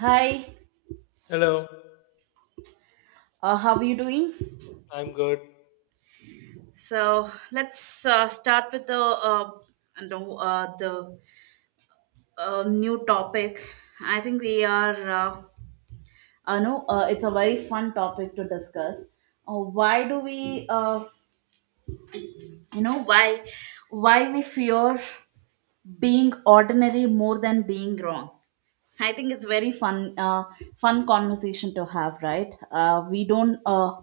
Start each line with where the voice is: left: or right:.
right: Hi,
left: Hello,
right: how are you doing?
left: I'm good.
right: So let's start with the, no, the new topic. I think we are no, it's a very fun topic to discuss. Why do we, you know, why why we fear being ordinary more than being wrong? I think it's very fun conversation to have, right? We don't.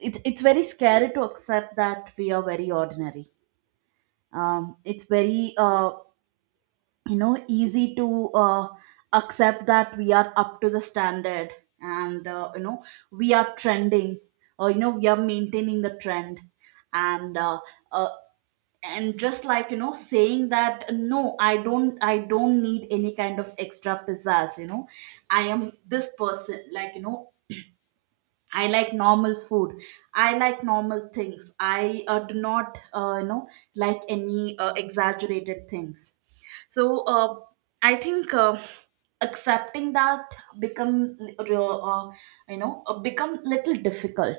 right: It's very scary to accept that we are very ordinary. It's very easy to accept that we are up to the standard, and we are trending, or we are maintaining the trend, and uh, uh, and just saying that, no, I don't need any kind of extra pizzazz. I am this person, I like normal food. I like normal things. I do not, like any exaggerated things. So, I think, accepting that become, uh, uh, become little difficult.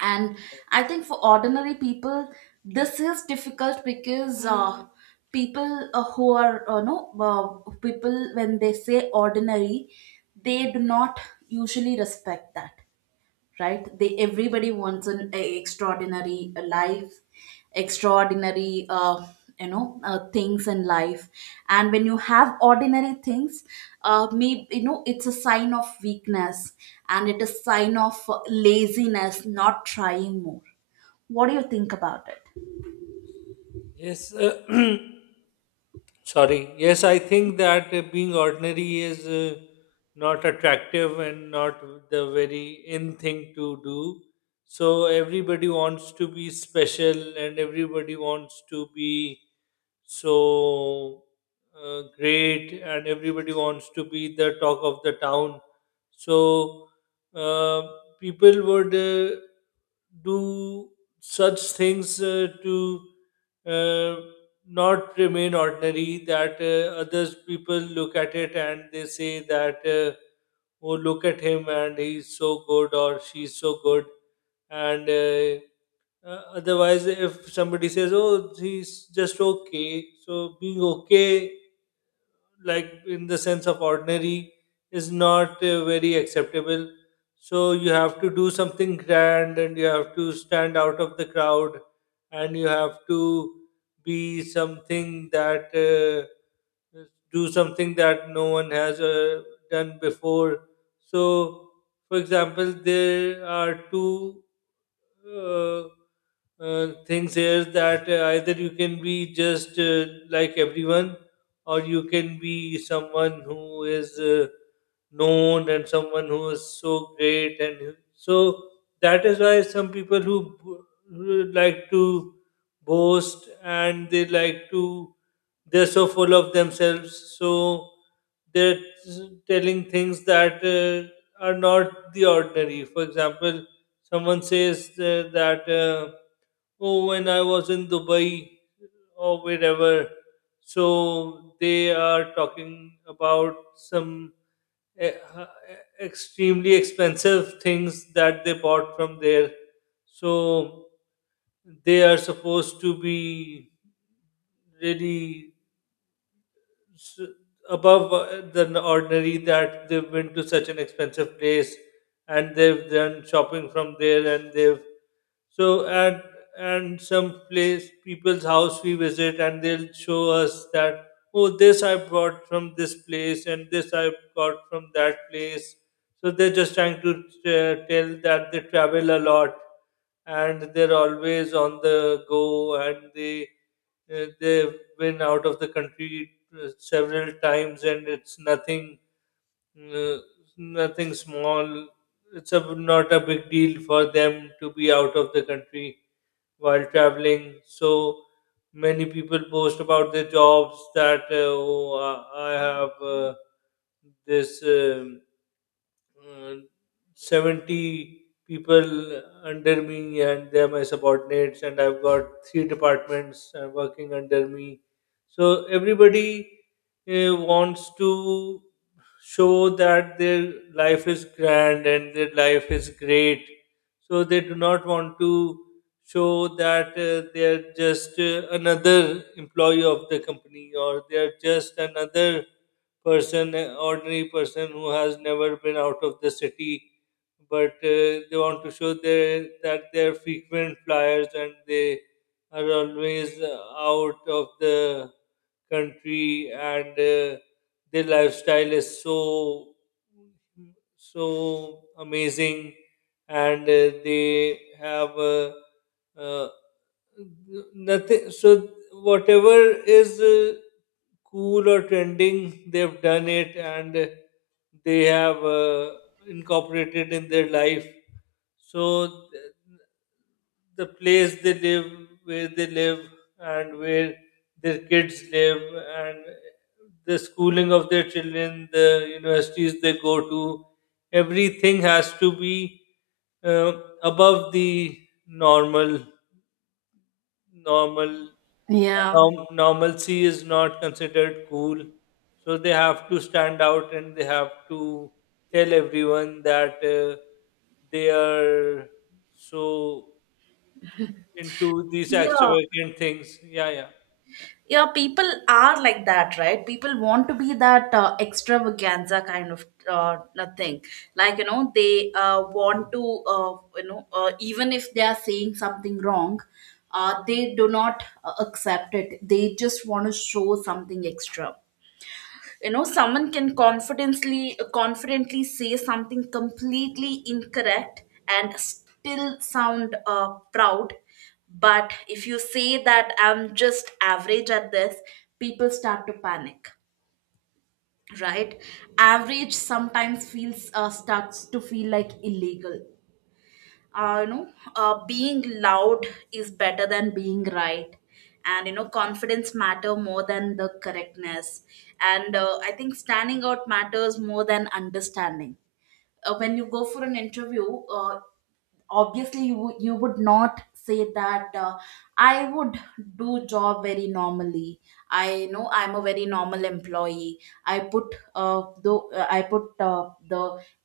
right: And I think for ordinary people, this is difficult because people who are, people, when they say ordinary, they do not usually respect that, right? they Everybody wants an extraordinary life, extraordinary things in life, and when you have ordinary things, maybe it's a sign of weakness, and it is sign of laziness, not trying more. What do you think about it?
left: Yes, sorry. Yes, I think that being ordinary is not attractive and not the very in thing to do. So everybody wants to be special and everybody wants to be so great and everybody wants to be the talk of the town, so uh, people would do such things to uh, not remain ordinary, that others people look at it and they say that oh, look at him and he's so good or she's so good. And otherwise, if somebody says, "Oh, he's just okay," so being okay, like in the sense of ordinary, is not very acceptable. So you have to do something grand and you have to stand out of the crowd and you have to be something that do something that no one has done before. So, for example, there are two uh, things here, that either you can be just like everyone, or you can be someone who is known and someone who is so great and so that is why some people who like to boast and they like to they're so full of themselves, so they're telling things that are not the ordinary. For example, someone says that oh, when I was in Dubai or wherever, so they are talking about some eh, uh, extremely expensive things that they bought from there. So they are supposed to be really s- above the ordinary, that they've been to such an expensive place and they've done shopping from there and they've So at and some place people's house we visit and they'll show us that oh, this I bought from this place and this I got from that place. So they're just trying to tell that they travel a lot and they're always on the go and they've been out of the country several times and it's nothing, uh, nothing small. It's a, not a big deal for them to be out of the country while traveling. So many people post about their jobs that oh, I have this. Uh, 70 people under me and they're my subordinates and I've got three departments working under me. So everybody wants to show that their life is grand and their life is great, so they do not want to show that they're just another employee of the company, or they're just another person, ordinary person who has never been out of the city, but they want to show their, that they're frequent flyers and they are always out of the country and their lifestyle is so so amazing, and they have uh, nothing. So whatever is cool or trending, they've done it, and they have incorporated in their life. So the place they live, where they live and where their kids live, and the schooling of their children, the universities they go to, everything has to be uh, above the normal. normal
right: Yeah.
left: Normalcy is not considered cool, so they have to stand out and they have to tell everyone that they are so into these
right: Yeah,
left: extravagant things. Yeah, yeah.
right: yeah, people are like that, right? People want to be that extravaganza kind of thing, they want to, even if they are saying something wrong, they do not accept it, they just want to show something extra. Someone can confidently say something completely incorrect and still sound proud. But if you say that I'm just average at this, people start to panic, right? Average sometimes feels starts to feel like illegal. uh, you know, Being loud is better than being right. And, confidence matter more than the correctness. And, I think standing out matters more than understanding. When you go for an interview, obviously you would not say that, I would do job very normally. I know I'm a very normal employee. I put the I put the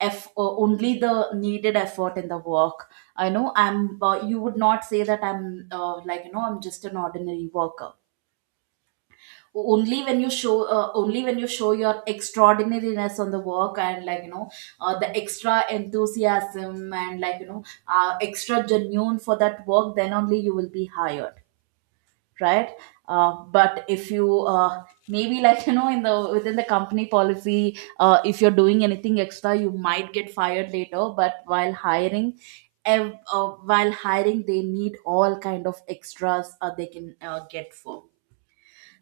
right: f only the needed effort in the work. I know I'm You would not say that I'm I'm just an ordinary worker. Only when you show your extraordinariness on the work, and the extra enthusiasm, and extra genuine for that work, then only you will be hired, right? But if you maybe in the within the company policy, if you're doing anything extra you might get fired later. But while hiring, they need all kind of extras, they can get for.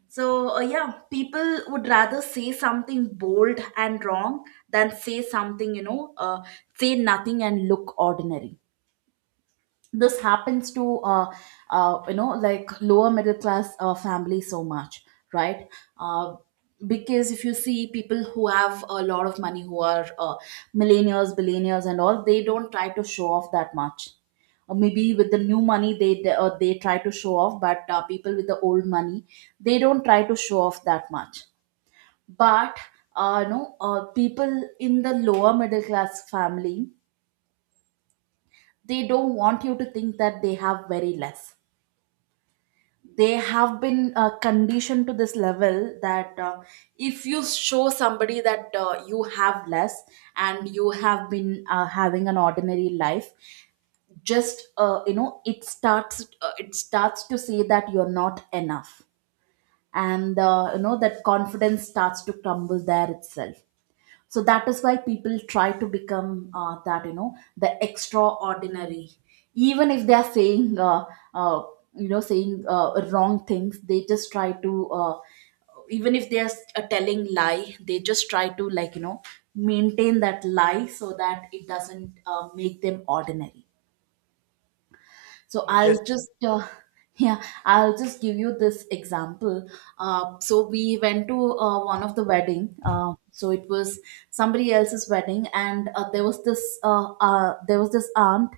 right: So, yeah, people would rather say something bold and wrong than say something, say nothing and look ordinary. This happens to lower middle class families so much, right? uh, because if you see people who have a lot of money, who are millionaires, billionaires and all, they don't try to show off that much. Or maybe with the new money, they try to show off, but people with the old money, they don't try to show off that much. But, no, people in the lower middle class family, they don't want you to think that they have very less. They have been conditioned to this level that, if you show somebody that you have less, and you have been having an ordinary life, just you know it starts to say that you're not enough. And that confidence starts to crumble there itself. So that is why people try to become that, the extraordinary. Even if they are saying uh, you know saying wrong things, they just try to even if they are telling lie, they just try to maintain that lie so that it doesn't make them ordinary. So
left: Mm, yes.
right: I'll just, yeah, I'll just give you this example. So we went to one of the wedding, so it was somebody else's wedding. And there was this aunt.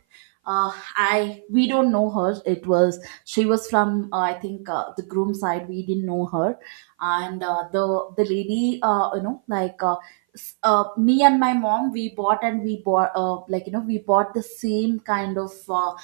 right: I we don't know her. It was she was from, I think, the groom side. We didn't know her, and the lady, me and my mom, we bought like you know we bought the same kind of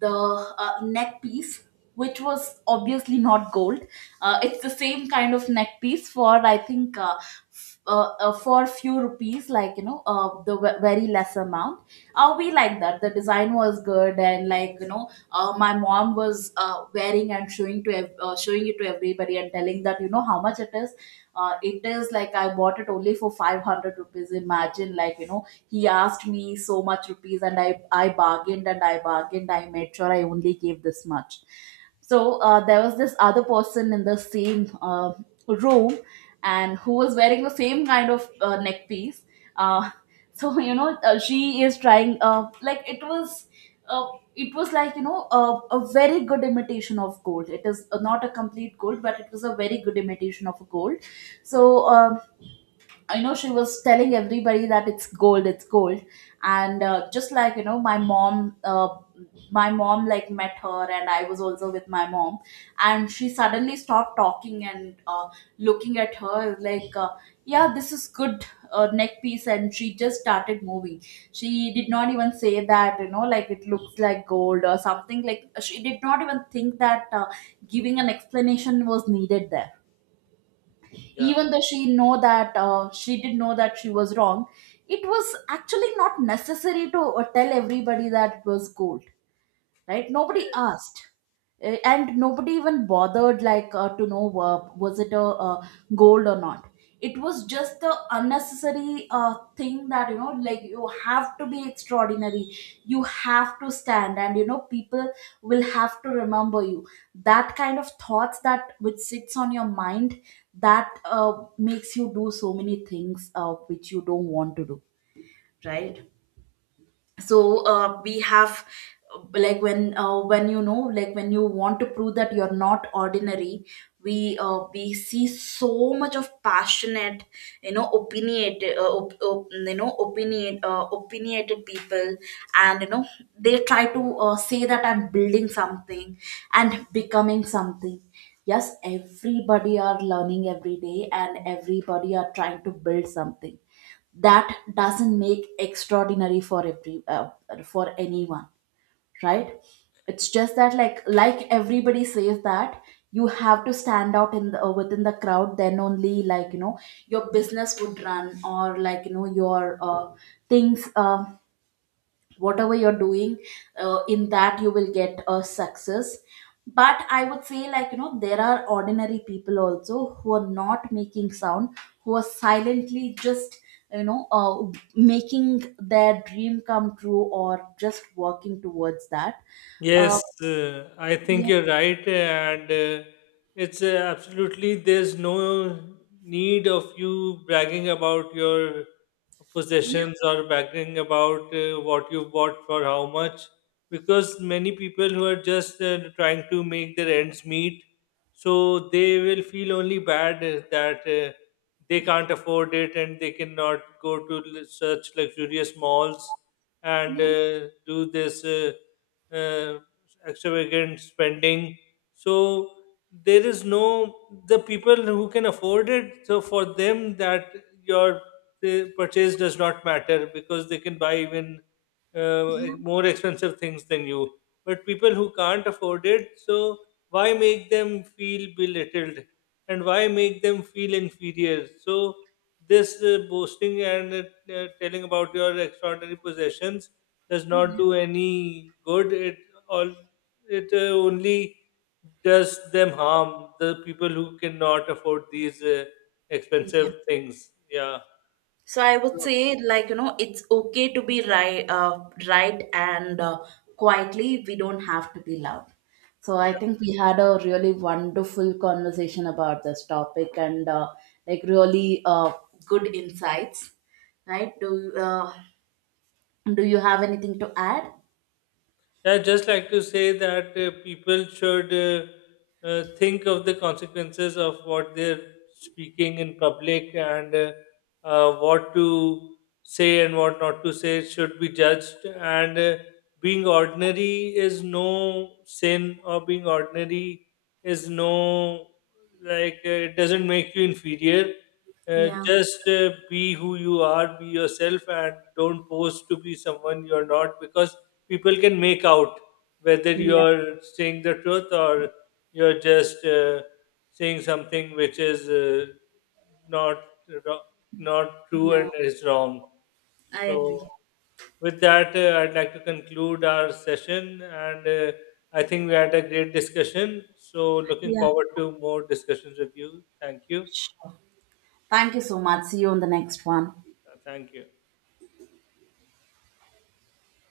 right: the neck piece, which was obviously not gold. It's the same kind of neck piece for, I think, for few rupees, the very less amount. We like that the design was good, and my mom was wearing and showing it to everybody and telling that, how much it is. It is like I bought it only for 500 rupees, imagine, he asked me so much rupees, and I bargained, and I bargained, I made sure I only gave this much. So there was this other person in the same room, and who was wearing the same kind of neck piece. uh, so, she is trying, uh, it was a very good imitation of gold. It is not a complete gold, but it was a very good imitation of a gold. So, um, I know she was telling everybody that it's gold, and just my mom like met her, and I was also with my mom, and she suddenly stopped talking and looking at her like, yeah, this is good neck piece, and she just started moving. She did not even say that, like, it looks like gold or something. Like, she did not even think that giving an explanation was needed there,
left: Yeah.
right: even though she did know that she was wrong. It was actually not necessary to tell everybody that it was gold, right?
left: Yeah.
right: Nobody asked. And nobody even bothered, to know, was it gold or not? It was just the unnecessary thing that, you have to be extraordinary, you have to stand, and people will have to remember you, that kind of thoughts that which sits on your mind, that makes you do so many things which you don't want to do, right? So we have, when you want to prove that you're not ordinary, we see so much of passionate, opinionated op, op, you know opinion opinionated people, and they try to say that I'm building something and becoming something. Yes, everybody are learning every day, and everybody are trying to build something. That doesn't make extraordinary for every for anyone, right? It's just that, like everybody says that you have to stand out in the within the crowd, then only, your business would run, or your things, whatever you're doing, in that you will get a success. But I would say, there are ordinary people also who are not making sound, who are silently just you know uh, making their dream come true or just working towards that. uh,
left: Yes, I think
right: yeah,
left: you're right, and it's absolutely, there's no need of you bragging about your
right: yeah,
left: possessions or bragging about what you bought for how much, because many people who are just trying to make their ends meet, so they will feel only bad that they can't afford it and they cannot go to such luxurious malls and
right: yeah,
left: do this. Uh, extravagant spending. So there is no, the people who can afford it, so for them, that your, the purchase does not matter because they can buy even more expensive things than you. But people who can't afford it, so why make them feel belittled and why make them feel inferior? So this boasting and telling about your extraordinary possessions does not do any good. It all, it only does them harm. The people who cannot afford these
right: yeah.
left: expensive things. Yeah.
right: So I would say, it's okay to be right, right, and quietly. We don't have to be loud. So
left: Yeah.
right: I think we had a really wonderful conversation about this topic, and really good insights, right? Do you have anything to add?
left: I'd just like to say that people should think of the consequences of what they're speaking in public, and what to say and what not to say should be judged. And being ordinary is no sin, or being ordinary is no, like, it doesn't make you inferior.
right: Yeah,
left: Just be who you are, be yourself, and don't pose to be someone you're not, because people can make out whether
right: yeah,
left: you're saying the truth or you're just saying something which is not ro- not true
right: yeah.
left: and is wrong.
right: I agree.
left: So with that, I'd like to conclude our session, and I think we had a great discussion. So looking
right: Yeah,
left: forward to more discussions with you. Thank you.
right: sure. Thank you so much. See you on the next one.
left: Thank you.